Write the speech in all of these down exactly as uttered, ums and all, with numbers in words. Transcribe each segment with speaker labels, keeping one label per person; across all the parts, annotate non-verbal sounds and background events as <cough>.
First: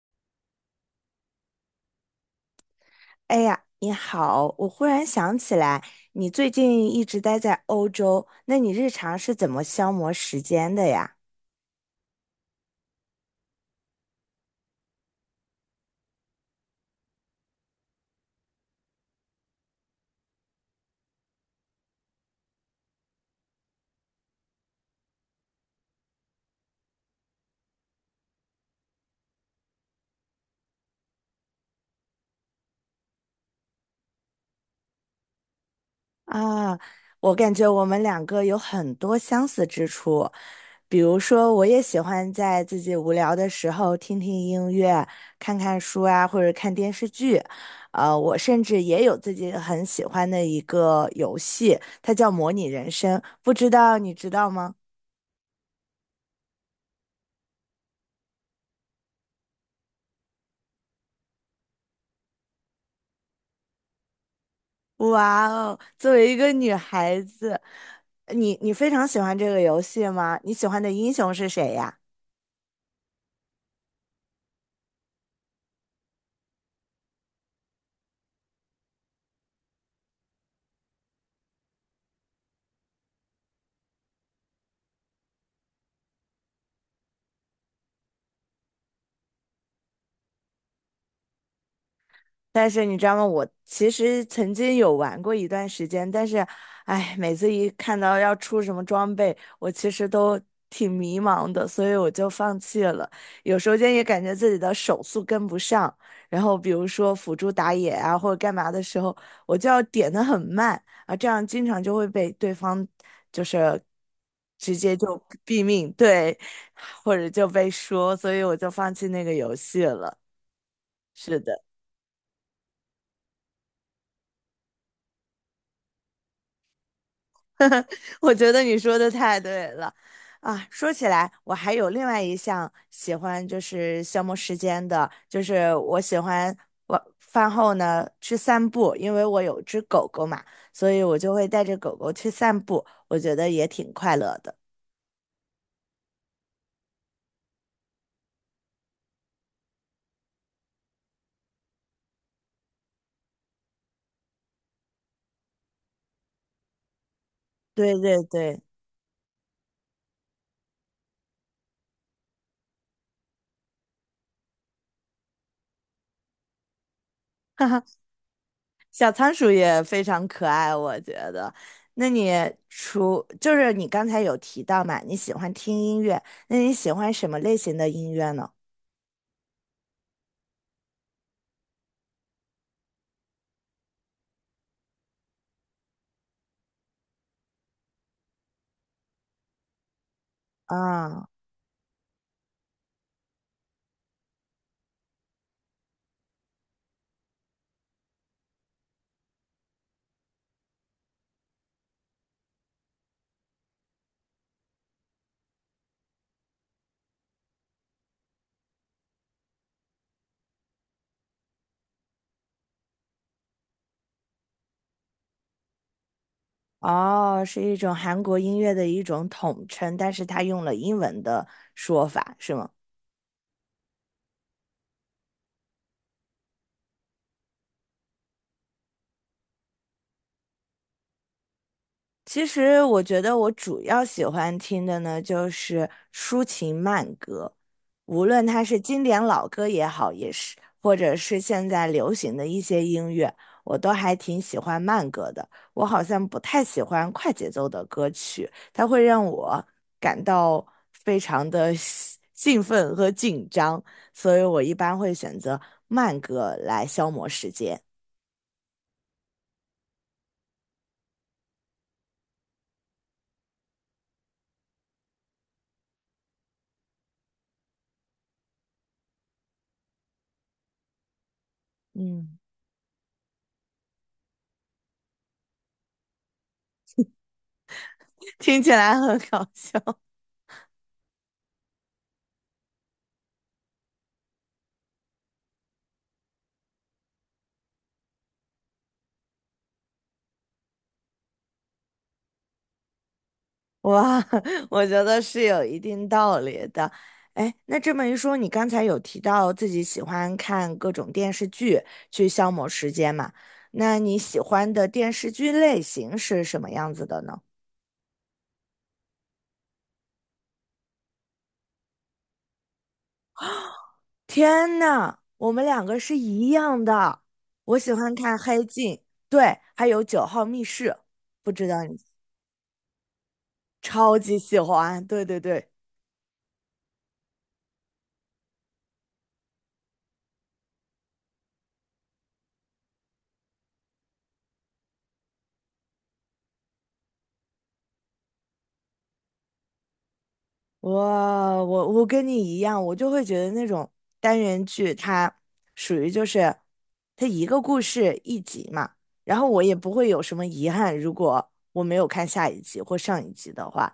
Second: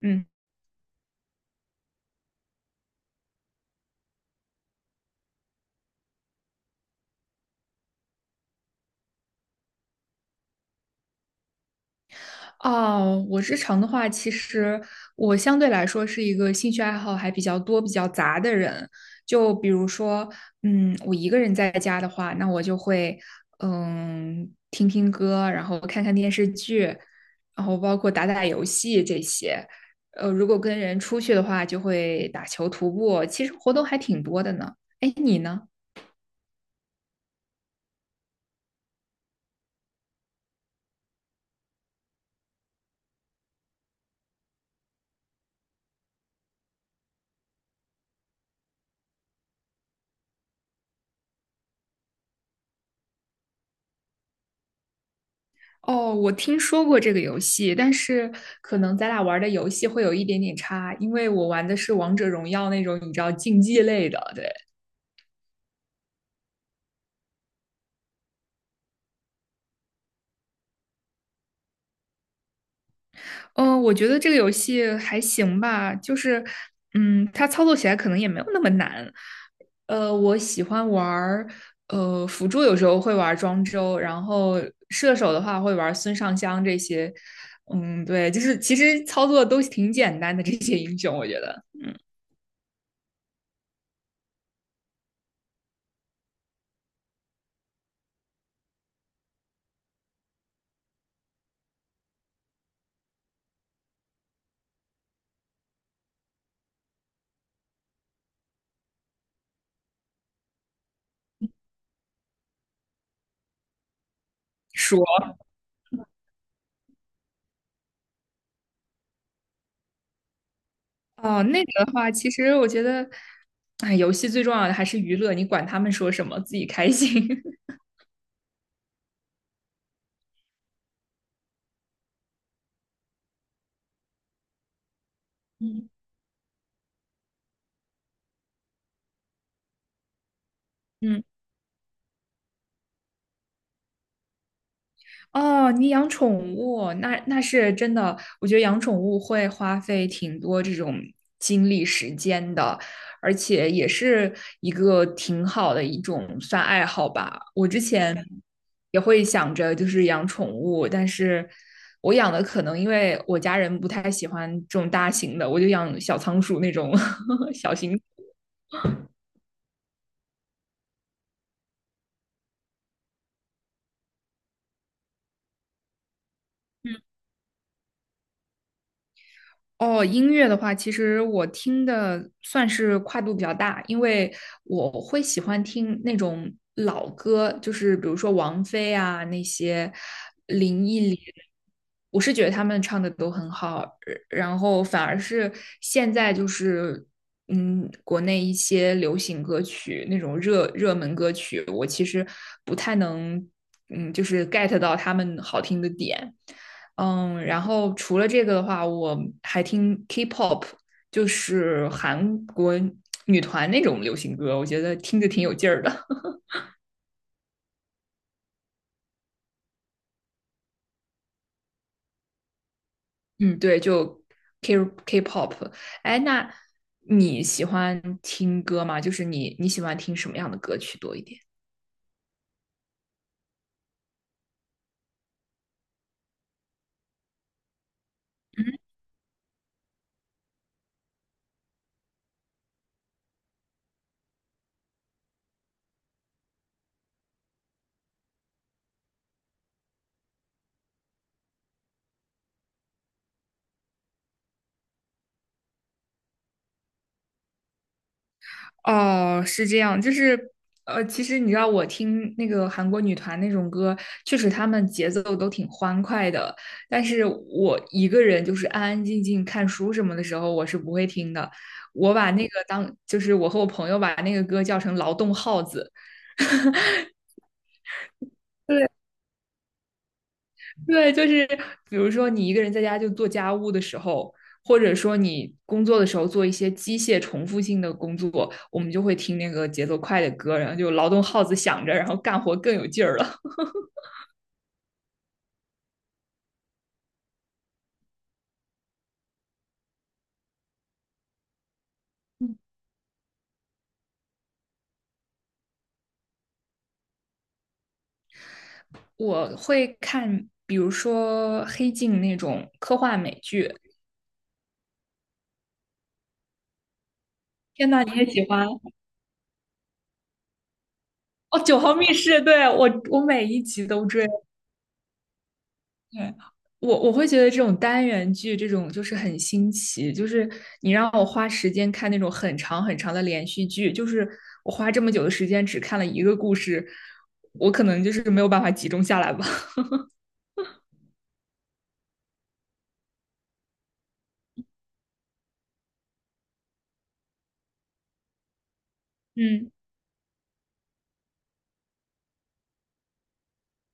Speaker 1: 嗯，
Speaker 2: 哎呀，你好！我忽然想起来，你最近一直待在欧洲，那你日常是怎么消磨时间的呀？
Speaker 1: 哦，我日常的话，其实我相对来说是一个兴趣爱好还比较多、比较杂的人。就比如说，嗯，我一个人在家的话，那我就会，嗯，听听歌，然后看看电视剧，然后包括打打游戏这些。呃，如果跟人出去的话，就会打球、徒步，其实活动还挺多的呢。哎，你呢？
Speaker 2: 啊，我感觉我们两个有很多相似之处，比如说，我也喜欢在自己无聊的时候听听音乐、看看书啊，或者看电视剧。呃，我甚至也有自己很喜欢的一个游戏，它叫《模拟人生》，不知道你知道吗？
Speaker 1: 哦，我听说过这个游戏，但是可能咱俩玩的游戏会有一点点差，因为我玩的是王者荣耀那种你知道竞技类的。对。
Speaker 2: 哇哦，作为一个女孩子，你你非常喜欢这个游戏吗？你喜欢的英雄是谁呀？
Speaker 1: 嗯，我觉得这个游戏还行吧，就是，嗯，它操作起来可能也没有那么难。呃，我喜欢玩儿，呃，辅助有时候会玩庄周，然后射手的话会玩孙尚香这些。嗯，对，就是其实操作都挺简单的这些英雄，我觉得，嗯。
Speaker 2: 但是你知道吗？我其实曾经有玩过一段时间，但是，哎，每次一看到要出什么装备，我其实都挺迷茫的，所以我就放弃了。有时间也感觉自己的手速跟不上，然后比如说辅助打野啊或者干嘛的时候，我就要点的很慢啊，这样经常就会被对方就是直接
Speaker 1: 说。
Speaker 2: 就毙命，对，<laughs> 或者就被说，所以我就放弃那个游戏了。是
Speaker 1: 哦，
Speaker 2: 的。
Speaker 1: 那个的话，其实我觉得，哎，游戏最重要的还是娱乐，你管他们说什么，自己开心。<laughs>
Speaker 2: 我觉得你说的太对了，啊，说起来，我还有另外一项喜欢，就是消磨时间的，就是
Speaker 1: 嗯。
Speaker 2: 我喜欢晚饭后呢去散步，因为我有只狗狗嘛，所以我
Speaker 1: 嗯。
Speaker 2: 就会带着狗狗去散步，我觉得也挺快乐的。
Speaker 1: 哦，你养宠物，那那是真的，我觉得养宠物会花费挺多这种精力时间的，而且也是一个挺好的一种算爱好吧。我之
Speaker 2: 对
Speaker 1: 前
Speaker 2: 对对，
Speaker 1: 也会想着就是养宠物，但是我养的可能因为我家人不太喜欢这种大型的，我就养小仓鼠那种 <laughs>
Speaker 2: <laughs> 哈
Speaker 1: 小
Speaker 2: 哈，
Speaker 1: 型
Speaker 2: 小仓鼠也非常可爱，我觉得。那你除就是你刚才有提到嘛，你喜欢听音乐，那你喜欢什么类型的音乐呢？
Speaker 1: 哦，音乐的话，其实我听的算是跨度比较大，因为我会喜欢听那种老歌，就是比如说王菲啊那些林忆莲，
Speaker 2: 啊。
Speaker 1: 我是觉得他们唱的都很好，呃然后反而是现在就是嗯，国内一些流行歌曲那种热热门歌曲，我其实不太能嗯，就是 get 到他们好听的点。嗯，然后除了这个的话，我还听 K-pop，就是韩国女团那种流行歌，我觉得听着挺有劲儿的。
Speaker 2: 哦，是一种韩国音乐的一种统称，但是它用了英文的说法，是吗？
Speaker 1: <laughs> 嗯，对，就 K K-pop。哎，那你喜欢听歌吗？就是你你喜欢听什么样的歌曲多一点？
Speaker 2: 其实我觉得我主要喜欢听的呢，就是抒情慢歌，无论它是经典老歌也好，也是或者是现在流行的一些音乐，我都还挺喜欢慢歌的。我好像不太喜欢快节奏的歌曲，它会让我感到非常的 <laughs> 兴奋和紧张，所以我一般会选择慢歌来消磨时间。
Speaker 1: 哦，是这样，就是呃，其实你知道，我听那个韩国女团那种歌，确实她们节奏都挺欢快的，但是我一个人就是安安静静看书什么的时候，我是不会听的。我把
Speaker 2: 嗯，
Speaker 1: 那个当，就是我和我朋友把那个歌叫成劳动号子。
Speaker 2: <laughs> 听起来很搞笑。
Speaker 1: 对，就是比如说你一个人在家就做家务的时候，或者说你工作的时候做一些机械重复性的工作，我们就会听那个节奏快的歌，然后就劳动号子响着，然后干活更有劲儿了。
Speaker 2: 哇，<laughs> 我觉得是有一定道理的。哎，那这么一说，你刚才有提到自己喜欢看各种电视剧去消磨
Speaker 1: <laughs>
Speaker 2: 时间嘛？那你喜欢的电视剧类型是什么样子的呢？
Speaker 1: 我会看，比如说《黑镜》那种科幻美剧。
Speaker 2: 天呐，我们两个是一样的。我
Speaker 1: 天
Speaker 2: 喜
Speaker 1: 呐，你
Speaker 2: 欢
Speaker 1: 也
Speaker 2: 看
Speaker 1: 喜
Speaker 2: 《黑
Speaker 1: 欢哦？
Speaker 2: 镜》，对，还有《九号密室》，不知
Speaker 1: 《九
Speaker 2: 道
Speaker 1: 号
Speaker 2: 你
Speaker 1: 密室》对我，我每一集都
Speaker 2: 超
Speaker 1: 追。
Speaker 2: 级喜欢。对对对。
Speaker 1: 对，我我会觉得这种单元剧，这种就是很新奇，就是你让我花时间看那种很长很长的连续剧，就是我花这么久的时间只看了一个故事，我可能就是没有办法集中下来吧。
Speaker 2: 我我我跟你一样，我就会觉得那种单元剧它属于就是它一个故事一集嘛，
Speaker 1: <laughs>
Speaker 2: 然后我
Speaker 1: 嗯。
Speaker 2: 也不会有什么遗憾，如果我没有看下一集或上一集的话，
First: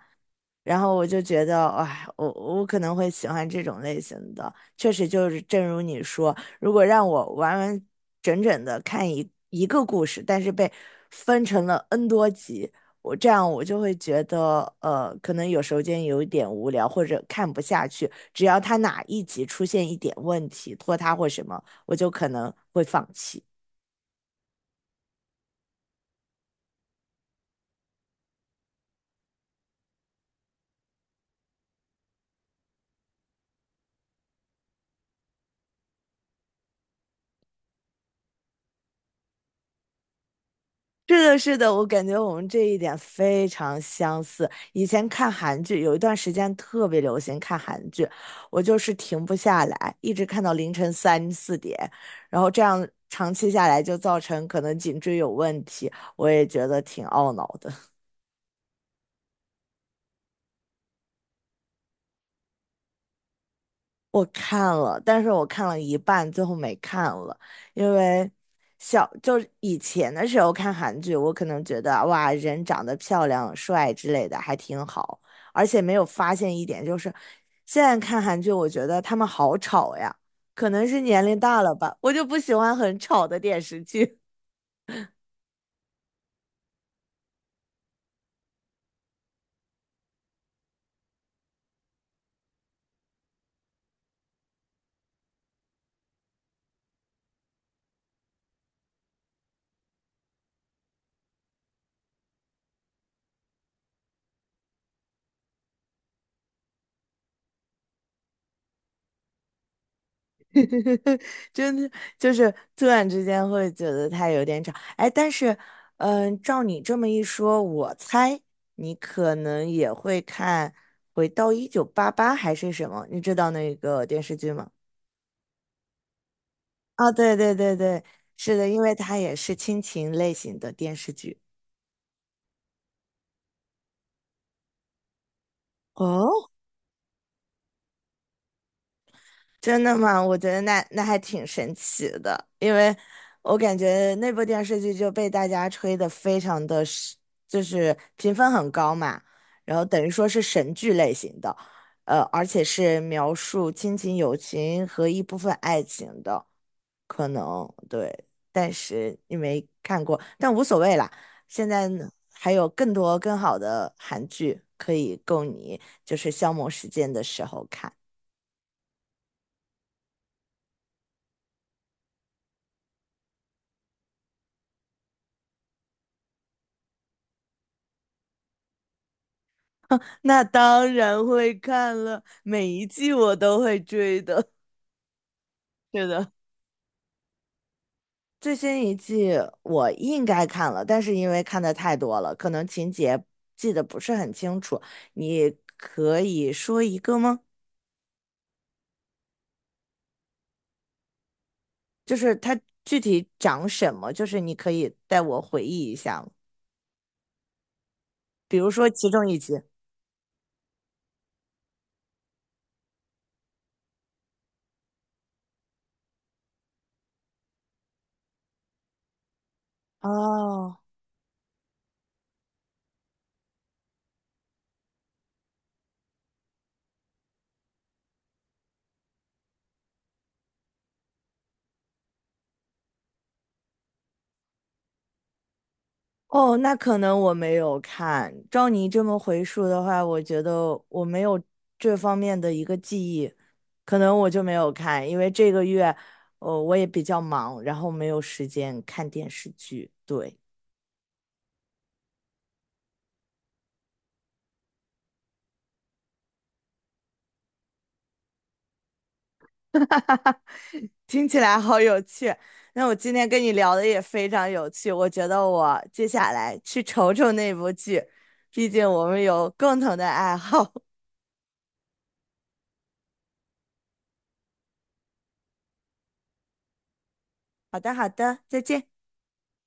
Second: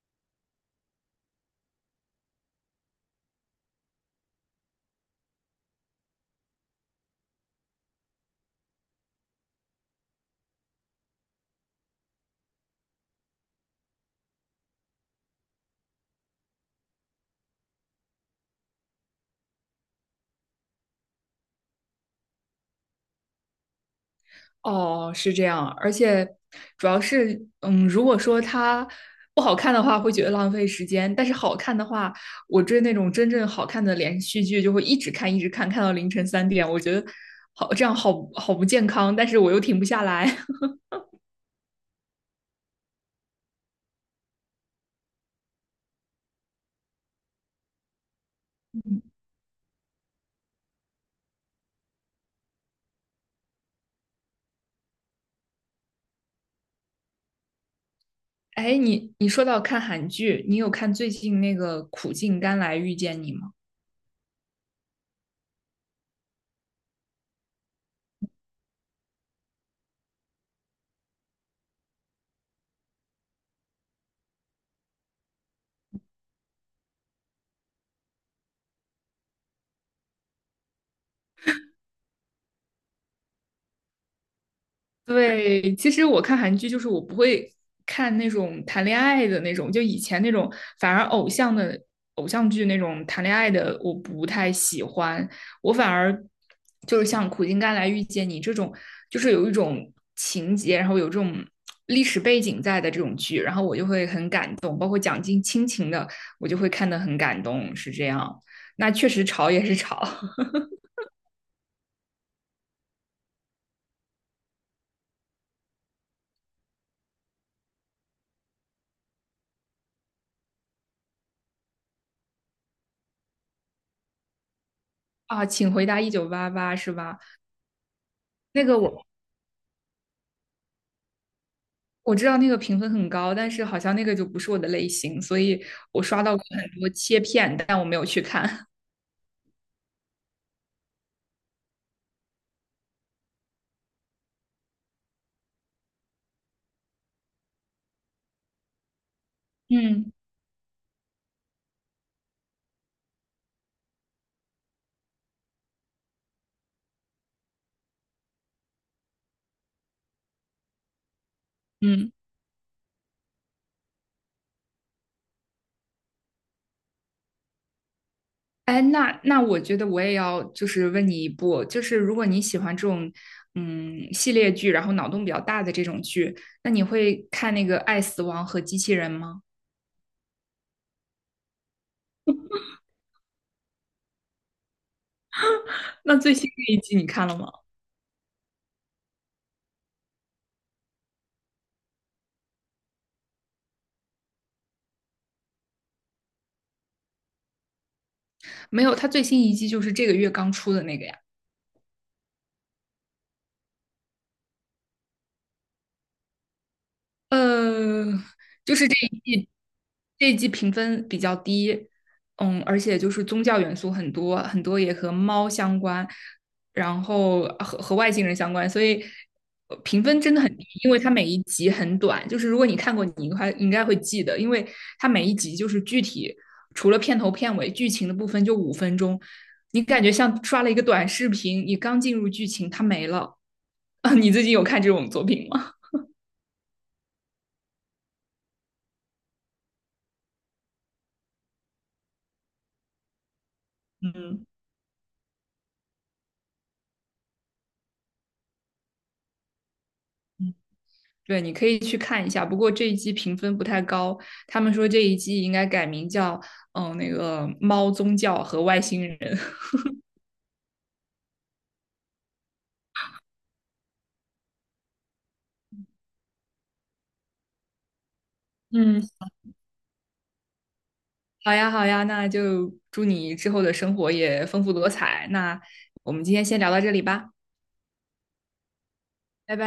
Speaker 2: 然后我就觉得，哎，我我可能会喜欢这种类型的。确实，就是正如你说，如果让我完完整整的看一一个故事，但是被分成了 N 多集，我这样我就会觉得，呃，可能有时间有一点无聊，或者看不下去。只要他哪一集出现一点问题，拖沓或什么，我就可能会放弃。
Speaker 1: 哦，是这样，而且主要是，嗯，如果说它不好看的话，会觉得浪费时间；但是好看的话，我追那种真正好看的连续剧，就会一直看，一直看，看到凌晨三点。我觉得好，这样好好不健康，但是我又停不下来。<laughs>
Speaker 2: 是的，是的，我感觉我们这一点非常相似。以前看韩剧，有一段时间特别流行看韩剧，我就是停不下来，一直看到凌晨三四点，然后这样长期下来就造成可能颈椎有问题，我也觉得挺懊恼的。
Speaker 1: 哎，你你说到看韩剧，你有看最近那个《苦尽甘来遇见你》吗？
Speaker 2: 我看了，但是我看了一半，最后没看了，因为小就是以前的时候看韩剧，我可能觉得哇，人长得漂亮、帅之类的还挺好，而且没有发现一点，就是现在看韩剧，我觉得他们好吵呀，可能是年龄大了吧，我就不喜欢很吵的电视剧。
Speaker 1: 对，其实我看韩剧就是我不会看那种谈恋爱的那种，就以前那种，反而偶像的偶像剧那种谈恋爱的我不太喜欢，我反而就是像《苦尽甘来遇见你》这种，就是有一种情节，然后有这种历史背景在的这种剧，然后我就会很感动，包括讲尽亲情的，我就会看得很感动，是这样。那确实吵也是吵
Speaker 2: <laughs> 真的就是突然之间会觉得它有点吵，哎，但是，嗯，照你这么一说，我猜你可能也会看《回到一九八八》还是什么？你知道那个电视剧吗？
Speaker 1: <laughs> 啊，请回答一九八八是
Speaker 2: 啊，
Speaker 1: 吧？
Speaker 2: 对对对对，是
Speaker 1: 那
Speaker 2: 的，
Speaker 1: 个
Speaker 2: 因为
Speaker 1: 我
Speaker 2: 它也是亲情类型的电视剧。
Speaker 1: 我知道那个评分很高，但是好像那个就不是我的类型，所以我刷到过
Speaker 2: 哦，
Speaker 1: 很多切片，但我没有去看。<laughs>
Speaker 2: 真的吗？我觉得那那还挺神奇的，因为我感觉那部电视剧就被大家吹得非常的是就是评分很高嘛，然后等于
Speaker 1: 嗯。
Speaker 2: 说是神剧类型的，呃，而且是描述亲情、友情和一部分爱情的，可能对，但是你没看过，但无所谓啦。现在呢
Speaker 1: 嗯，
Speaker 2: 还有更多更好的韩剧可以供你就是消磨时间的时候看。
Speaker 1: 哎，那那我觉得我也要就是问你一部，就是如果你喜欢这种嗯系列剧，然后脑洞比较大的这种剧，那你会看那个《爱死亡和机器人》吗？
Speaker 2: 那当然会看了，每一季我都会追的。<laughs> 是
Speaker 1: 那
Speaker 2: 的，
Speaker 1: 最新的一季你看了吗？
Speaker 2: 最新一季我应该看了，但是因为看的太多了，可能情节记得不是很清楚。你可以说一个吗？
Speaker 1: 没有，它最新一季就是这个月刚出的那个呀。
Speaker 2: 就是它具体讲什么？就是你可以带我回忆一下吗
Speaker 1: 呃，
Speaker 2: 比如
Speaker 1: 就是
Speaker 2: 说
Speaker 1: 这
Speaker 2: 其
Speaker 1: 一
Speaker 2: 中一
Speaker 1: 季
Speaker 2: 集。
Speaker 1: 这一季评分比较低，嗯，而且就是宗教元素很多，很多也和猫相关，然后和和外星人相关，所以呃评分真的很低，
Speaker 2: 哦，
Speaker 1: 因为它每一集很短，就是如果你看过，你应该应该会记得，因为它每一集就是具体除了片头片尾剧情的部分就五分钟，你感觉像刷了一个短视频，你刚进入剧情它没了，<laughs> 啊，你最近有看这种作品吗？
Speaker 2: 哦，那可能我没有看。照你这么回述的话，我觉得我没有这方面的一个记忆，可能我就
Speaker 1: 嗯。
Speaker 2: 没有看，因为这个月，呃，我也比较忙，然后没有时间看电视剧。对，
Speaker 1: 对，你可以去看一下。不过这一季评分不太高，他们说这一季应该改名叫嗯那个猫宗教和外星人。
Speaker 2: 听起来好有趣。那我今天跟你聊的也非常有趣，我觉得我接下来去瞅瞅那部剧，毕竟
Speaker 1: 嗯，
Speaker 2: 我们有共同的爱好。<laughs>
Speaker 1: 好呀，好呀，那就祝你之后的生活也丰富多彩。那我们今天先聊到这里吧，
Speaker 2: 好的，好的，再见。
Speaker 1: 拜拜。